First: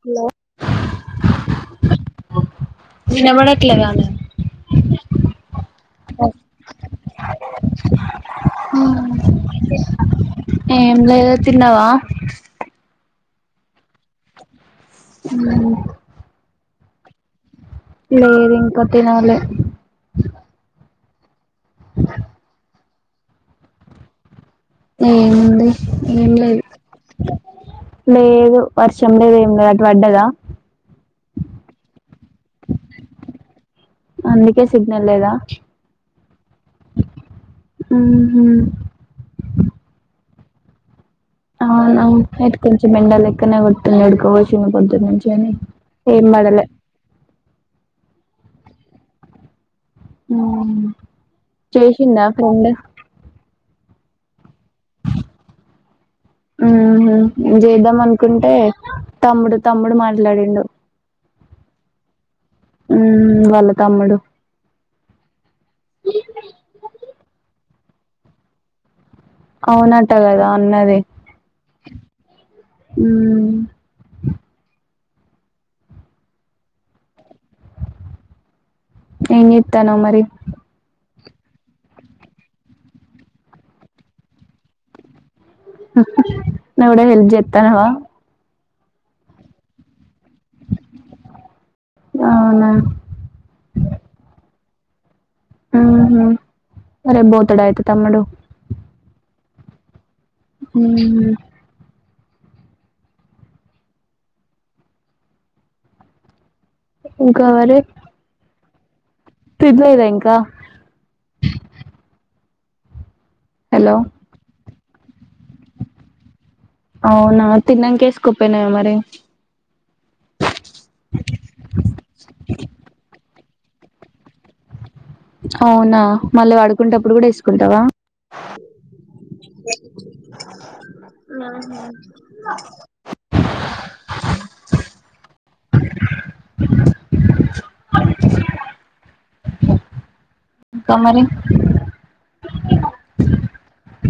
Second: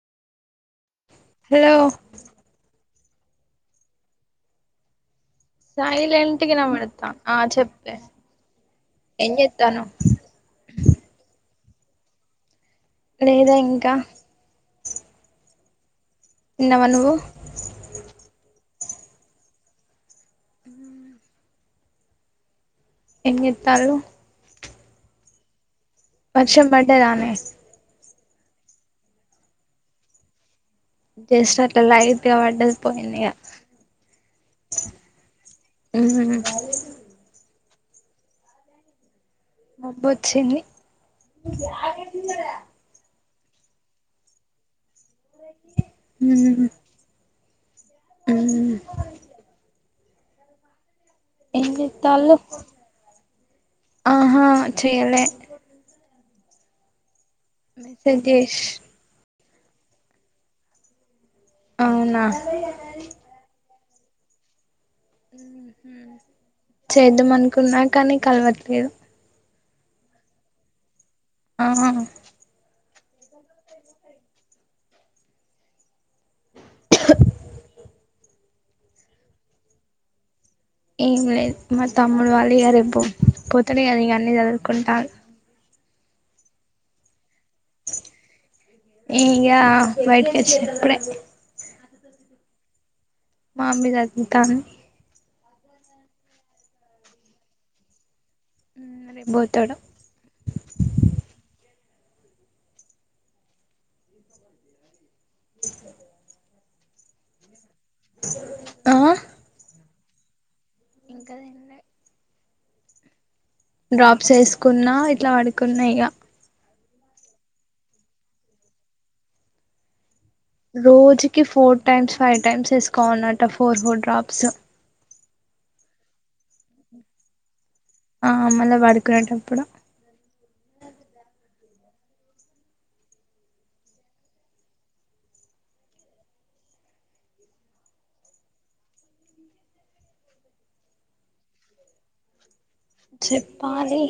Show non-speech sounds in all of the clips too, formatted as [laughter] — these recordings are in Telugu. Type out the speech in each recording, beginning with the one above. హలో హలో వినబడలేట్లేదా సైలంట్కి వినబడ ఆ చెప్పే ఎ జెస్తనవ్ ఏం లేద తిన్నావా లేదా ఇంకా అ తిన్నావా నువ్వు లేదు ఇంకా తినాలి ఎం జెత్తలు ఏముంది ఏం లేదు వర్షం పడ్డేదనే లేదు వర్షం లేదు ఏమి లేదు అటు పడ్డదా జస్ట్ అట్లా లైట్గా పడ్డది పోయింది ఇగ అందుకే సిగ్నల్ ఉహు హు మ్మ్ మబ్బు ఆచ్చింది ఆ నవు ఇటు కొంచె ఎండ లేక్కనే కోట్టింది ఉడుక పొసింది పొద్దటి నుంచి ఏమైంది ఏం పడలే హు ఉమ్ ఏం చేత్తాళ్ళు ఆహా చేయలే హు మ్మ్ నేను చేద్దాం మెసేజ్ అనుకుంటే చేసి తమ్ముడు తమ్ముడు మాట్లాడిండు అవునా ఉమ్మ్ వాళ్ల తమ్ముడు హు చేద్దాం అనుకున్నా కానీ కలవట్లేదు అవునట్ట కదా అన్నది ఆహా హు ఏం చేత్తన్నావ్ మరి ఏం లేదు మా తమ్ముడు వాళ్ళు ఇంగా రేపు పొతుడు కాదా ఇంగా అన్నీ చదురుకుంటాలు నువ్వు కూడా హెల్ప్ జేతన్నావా ఈగ బయటికి వచ్చిన ఇప్పుడే అవునా మమ్మీ సదురుతుంది ఉహు రేపు బోతాడ అయితే తమ్ముడు హు రేపు బోతాడు ఉహు ఇంకా మరి ఆ తినలేదా ఇంకా ఇంకా తినలే హలో డ్రాప్ ఏసుకున్నా ఇట్లా పడుకున్నా ఈగ అవునా తిన్నంక యేసుకుపోయినవే మరి రోజుకి ఫోర్ టైమ్స్ ఫైవ్ టైమ్స్ వేసుకోవాలంటా అన్నట ఫోర్ ఫోర్ డ్రాప్స్ అవునా మళ్ళీ పడుకుంటప్పుడు గూడా ఏసుకుంటావా ఆ మళ్ళ పడుకునేటప్పుడు ఆహా ఇంకా మరి చెప్పాలి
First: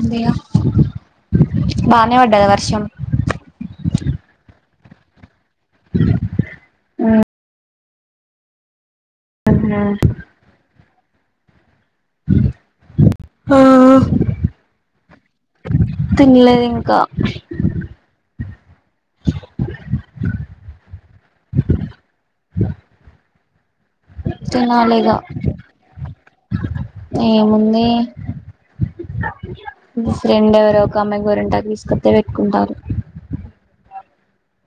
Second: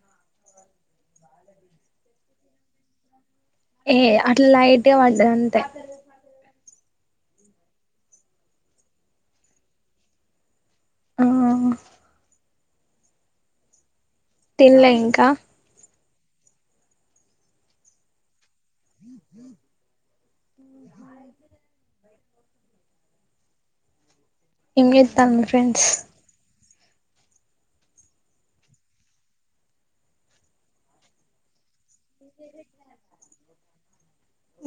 ఉందిగా బానే పడ్డద వర్షం ఏ అట్లా లైట్ గా పడ్డది అంతే అమ్మ హా హ హా ఆ తిన్లే ఇంకా తినలేదు ఇంకా [inaudible] ఏం తినాలి ఇగ చేత్తాళ్ళు మీ ఫ్రెండ్స్ ఏముంది మీ ఫ్రెండ్స్ ఎవరో ఒక అమ్మాయి గోరింటాకు తీసుకతె పెట్టుకుంటాల్లు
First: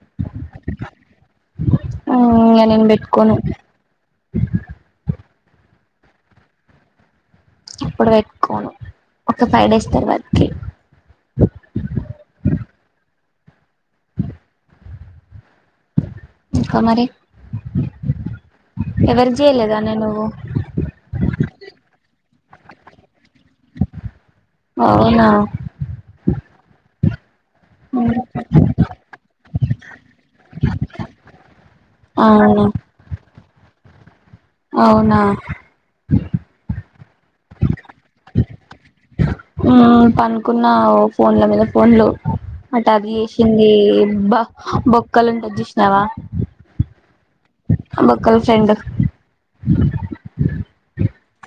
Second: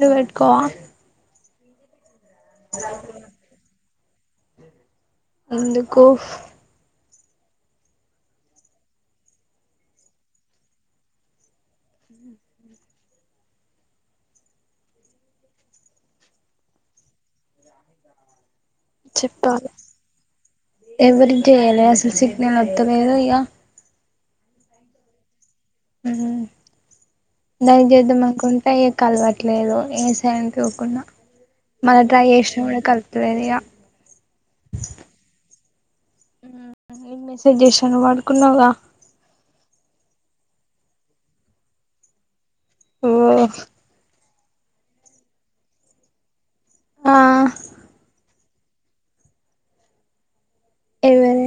నీవు పెట్కోవా ఉ ఇగ నేను పెట్టుకొను ఎందుకు ఇప్పుడు పెట్టుకోను ఒక ఫైవ్ డేస్ తర్వాతకి [inaudible] [inaudible] ఇంకా మరి ఎవరి చెప్పాలి చేయలేదానే నువ్వు ఎవరికి చేయాలే అసలు సిగ్నల్ వత్తలేదు ఇగ అవునా హు దాని కి చేద్దాం అనుకుంటే ఇగ కలవట్లేదు ఏ కుకున్నా మళ్ళ ట్రై అవును చేసిన కూడా కలుత్తలేదు ఇగ అవునా నేను మెసేజ్ చేసిన నువ్వు పడుకున్నావుగా ఉ పనుకున్నా ఫోన్ల మీద ఫోన్లు అటు అది ఓ చేసింది అబ్బా బొక్కలు ఉంటాయి చూసినవా ఆ బొక్కల ఫ్రెండ్ ఎవరే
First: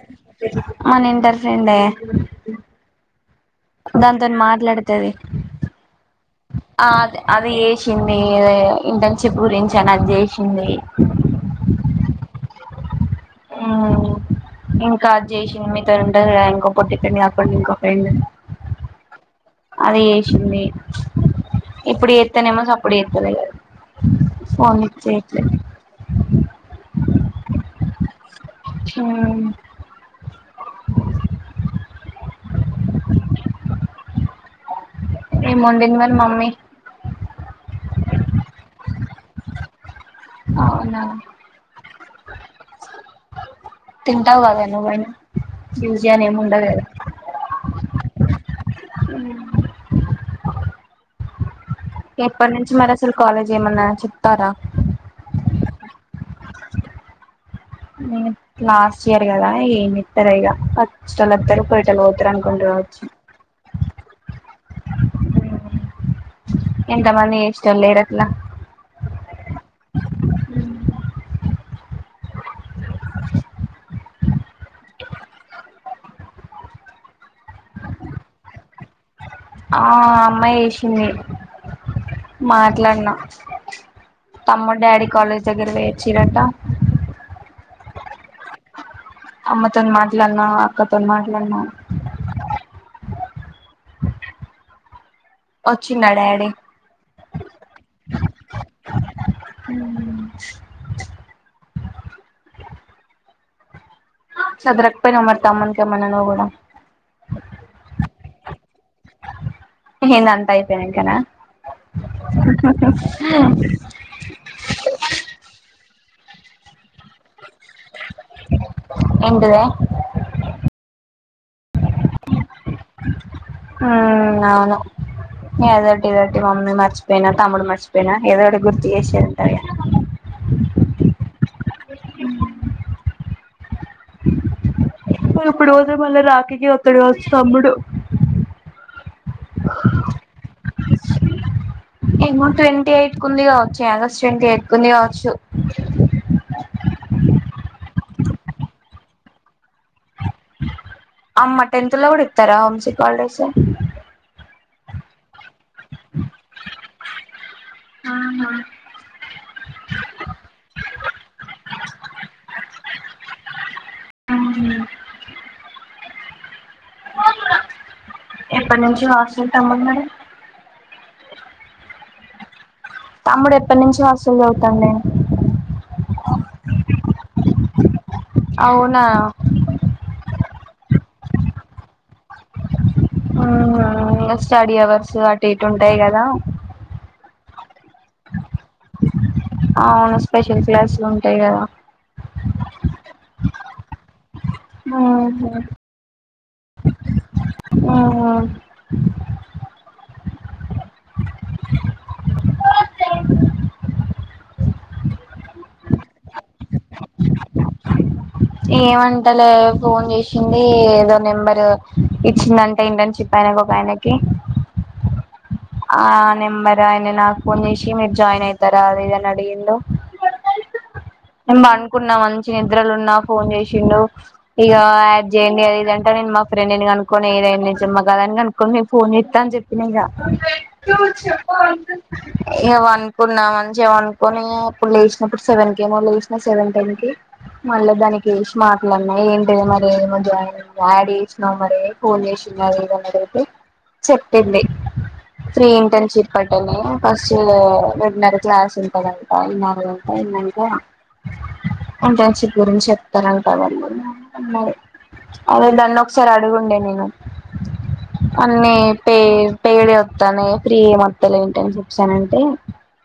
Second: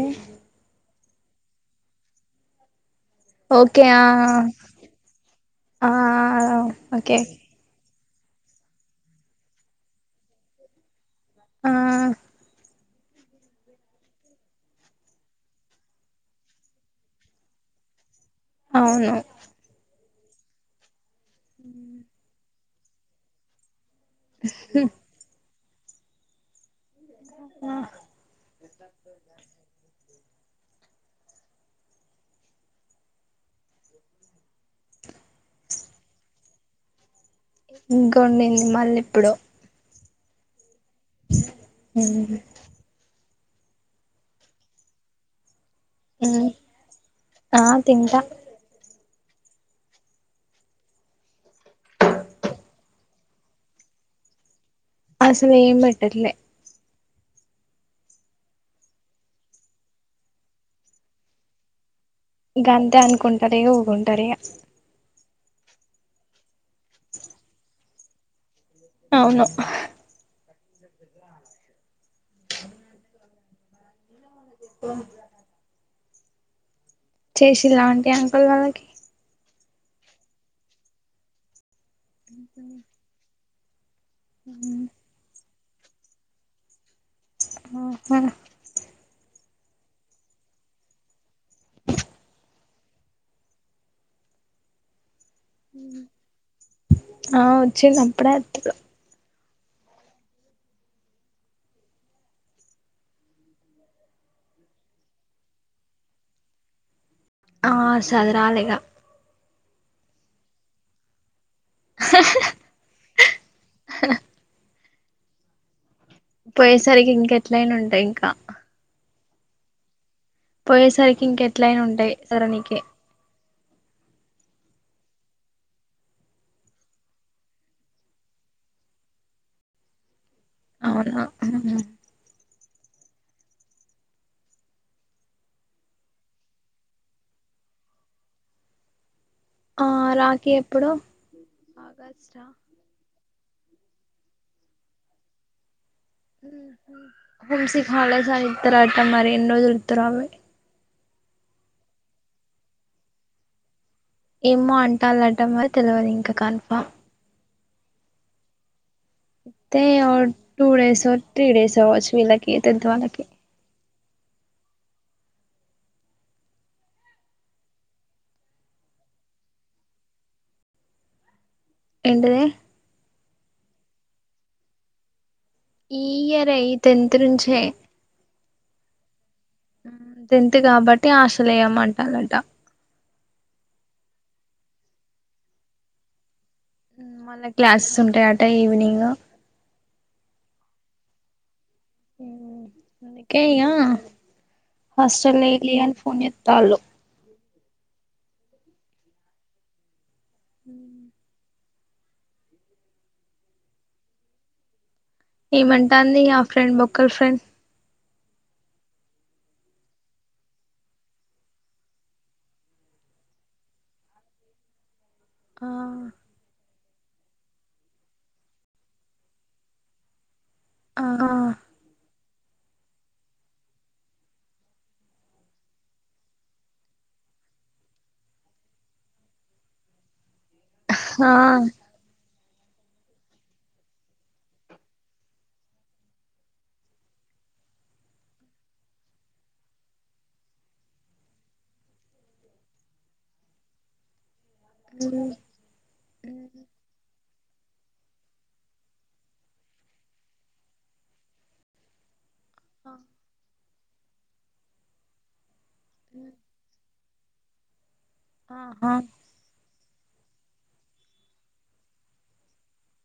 మన ఇంటర్ ఫ్రెండే ఓకే ఆ దాంతో నీ మాట్లాడుతది ఆ ఓకే చిన్ని ఇంటర్ షిప్ గురించి నాకు చేసింది ఆ ఉ ఇంకా అది చేసిన మీతో ఉంటది గదా ఇంకో పొట్టి ఫ్రెండ్ కాకుండా ఇంకో ఫ్రెండ్ అవును అది చేసింది ఇప్పుడు చేత్తనేమో సప్పుడు చెత్తలేదు ఫొన్ లిఫ్ట్ చెయ్యట్లే ఆ హ [unintelligible] ఏమొండింది మరి మమ్మీ ఇంకా ఉండింది మళ్ళీ ఇప్పుడు అవునా ఉహు తింటావు కదా నువ్వైనా ట్యూస్డే అని ఏమి ఉండవు కదా ఆ తింటా ఉ ఎప్పటి నుంచి మరి అసలు కాలేజ్ ఏమన్నా చెప్తార అసలేం పెట్లే లాస్ట్ ఇయర్ గదా ఏన్ ఇత్తరు ఈగ హచ్చలద్దరు చ ఉతర గఅంతే అనుకుంటరే ఇ ఊగుంటరే ఉ ఎంత మంది చేసేటోళ్లు లేరట్ల అవును అ ఆ చేసిల్లా అంటి అంకుల్ వాళ్ళకి ఆ అమ్మాయి వేసింది మాట్లాడిన తమ్మ డాడి కాలేజ్ దగ్గరికి పోయి వచ్చిరట ఆహా అమ్మతోన్ మాట్లాడన అక్కతోం మాట్లాడనా వచ్చిండా డాడీ ఆ వచ్చింది అప్పుడే తుడు ఉ చదరకపోయినా మరి తమ్మున్కేమైన నువ్వు కూడా ఆ సదరాలీ ఇగ ఆ ఏంది అంతా అయిపోయినంకనా పోయేసరికి ఇంకా ఎట్లయినా ఉంటాయి ఇంకా ఏంటి వే పోయేసరికి ఇంక ఎట్లయినా ఉంటాయి సరైనది ఆ అవును ఏదోటి పెట్టి మమ్మీ మర్చిపోయినా తమ్ముడు మర్చిపోయినా ఏదో ఒకటి గుర్తు చేసే ఉంటది అవున వాడు ఇప్పుడు పోతే మళ్ళీ రాఖీకే ఒత్తడు కావచ్చు తమ్ముడు ఆ రాఖీ ఎప్పుడు ఆగస్టా ఏమో ట్వంటీఎయిట్ ఎ కుంది కావచ్చు ఆగస్ట్ ట్వంటీ ఎత్కుంది కావచ్చు హోమ్ సిక్ హాలిడేసాయితరువాత మరి ఎన్నోరోజుల్ ఇత్తా ఆగురి అమ్మ టెన్త్లో కూడా ఇత్తారా హోమ్ సిక్ హాలిడేస్సు ఏమో అంటాలంట మారి తెలవదు ఇంక కన్ఫామ్ అయితే టూ డేస్ త్రీ డేస్ వచ్చినాయి వచ్చినయ్ టెన్త్ వాళ్ళకి అవును ఎప్పటి నుంచి వాస్తు తమ్ము మరి ఏండిదే తమ్ముడు ఎప్పటినుంచి వసూలు చదువుతాందే ఈ ఇయరే ఈ టెన్త్ నుంచే అవునా టెన్త్ కాబట్టి హాస్టల్ లో వేయమంటా రాంటా ఆహా ఇంగా స్టడీ అవర్స్ అటు ఇటు ఉంటాయి. కదా మళ్ళా క్లాసెస్ ఉంటాయట. ఈవినింగ్ అవును స్పెషల్ క్లాసులు ఉంటాయి. కదా అందుకే ఏయ్యా హాస్టల్ లో ఏయ్ అని ఫోన్ చేస్తాళ్ళు ఆ అ హ ఏమంటాంది. ఆ ఫ్రెండ్ బొక్కలో ఫ్రెండ్ ఏమంటలే ఫోన్ చేసింది ఏదో నెంబర్ ఇచ్చిందంటే ఏంటని చెప్ పైన ఒకాయనకి ఆ నెంబర్ ఆయన నాకు ఫోన్ చేసి మీరు జాయిన్ అయితారా. అది ఇది అడిగిండు. ఆ ేను పండుకున్న మంచి నిద్రలు ఉన్నా ఫోన్ చేసిండు. ఇక యాడ్ చేయండి. అది ఇదంటే నేను మా ఫ్రెండ్ నేను అనుకోని ఈదైం మాచిమ్మా కదని నేను ఫోన్ చేస్తా అని చెప్పిన ఇగా ఇగ పండుకున్నా మంచిగా పండుకుని ఇప్పుడు లేసినప్పుడు సెవెన్ కేమో లేస్నా సెవెన్ టెన్ కి మళ్ళీ దానికి చేసి మాట్లాడిన ఏంటి మరి ఏమో జ డాడీ వచ్చినాక మరి ఫోన్ చేసిన్న లేదా అని అడిగితే చెప్పింది. అ ఫ్రీ ఇంటెన్షిప్పట్టనే ఫస్ట్ రెంన్నర క్లాస్ ఉంటదంట ఈ నా అయినాంక ఇంటర్న్షిప్ గురించి చెప్ అదే అదే అదే నన్ను ఒకసారి అడుగుండే నేను అన్ని ఆహా పే పేడ్ వి వస్తున్నాయి. ఫ్రీ వీ వస్తలేదు. ఇంటెన్షిప్స్ అని అంటే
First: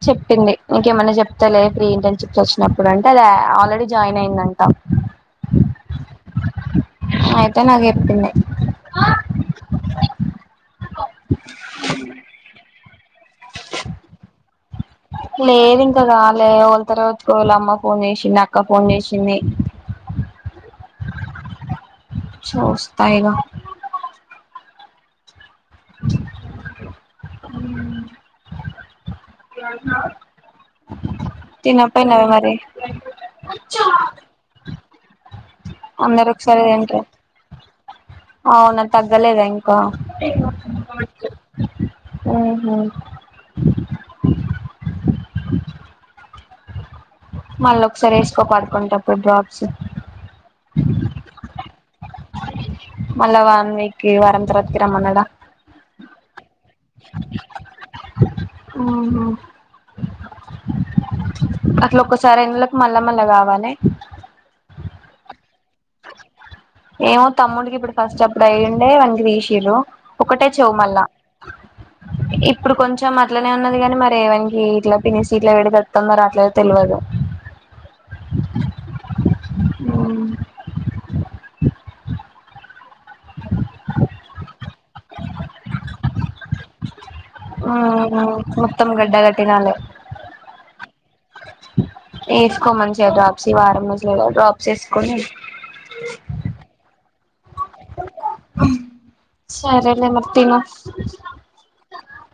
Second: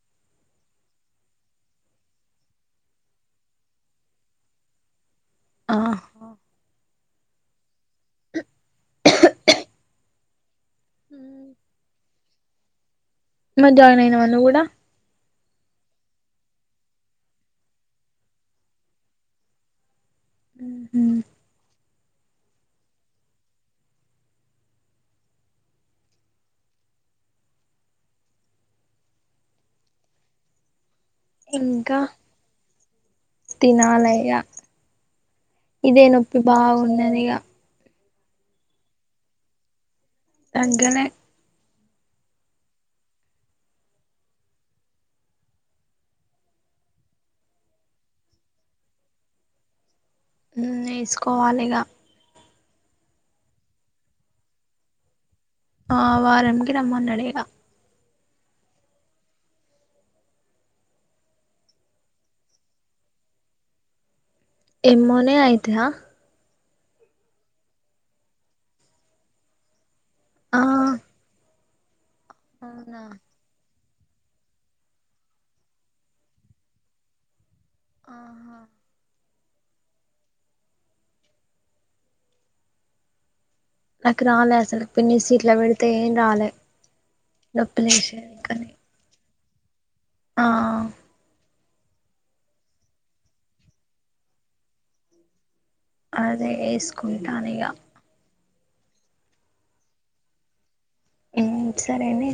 చెప్పింది ఇంకేమైన్నా చెప్తాలే ఫ్రీ ఇంటర్న్షిప్స్ వచ్చినప్పుడు అంటే అది ఆల్రెడీ జాయిన్ అయ్యిందంటా. ఆ ఐతే నాకు. మళ్ళ జాయిన్ అయినవ నువ్వు కూడా లేదు ఇంకా కాలే ఓల్తోనో వాళ్ళు అమ్మ ఫోన్ చేసింది. అక్క ఫోన్ చేసింది. ఉ చూస్తా ఇక [inaudible] ఇంకా తినపోయినవ మరి తినాలఇగ ఇదే అందరు నొప్పి ఒకసారి తింటారు బాగున్నది ఇగా అవునా తగ్గలేదా ఇంకా తగ్గలే ఉహు మల్ల ఒకసారి ఏసుకో పడుకుంటప్పుడు డ్రాప్స్ హు వేసుకోవాలిగా మళ్ళ వన్ వీకి వారం తర్వాతాకి రమ్మన్నాడా ఆ వారం కి రమ్మన్నాడు ఇగ ఆహా అట్లా ఒక్కసారి ఎందులోక్ మళ్ళా మళ్ళా కావాలి ఎమ్మోనే అయితాయా. ఏమో తమ్ముడికి ఇప్పుడు ఫస్ట్ అప్పుడు అయ్యుండే అవన్నీ తీషిర్రు ఒకటే ఆ చెవుమల్ల ఇప్పుడు అవునా కొంచెం అట్ ఇట్లనే ఉన్నది గానీ మరి ఎవనికి ఇట్లా పిన్స్ ఇట్లా పెడితే వతుందో రాట్లేదో తెల్వదు ఆహా నాకు రాలే అసలు పిన్ని సీట్లా పెడితే ఏం రాలే నొప్పి ఊహు లేసేది కానీ మొత్తం గడ్డ కట్టి రాలే ఆ వేసుకో మంచిగా డ్రాప్స్ ఈ వారం రోజులే కద డ్రాప్స్ వేసుకొని అదే ఏసుకుంటానిగ ఉ సరేలే మరి తిను ఊమ్ సరేనె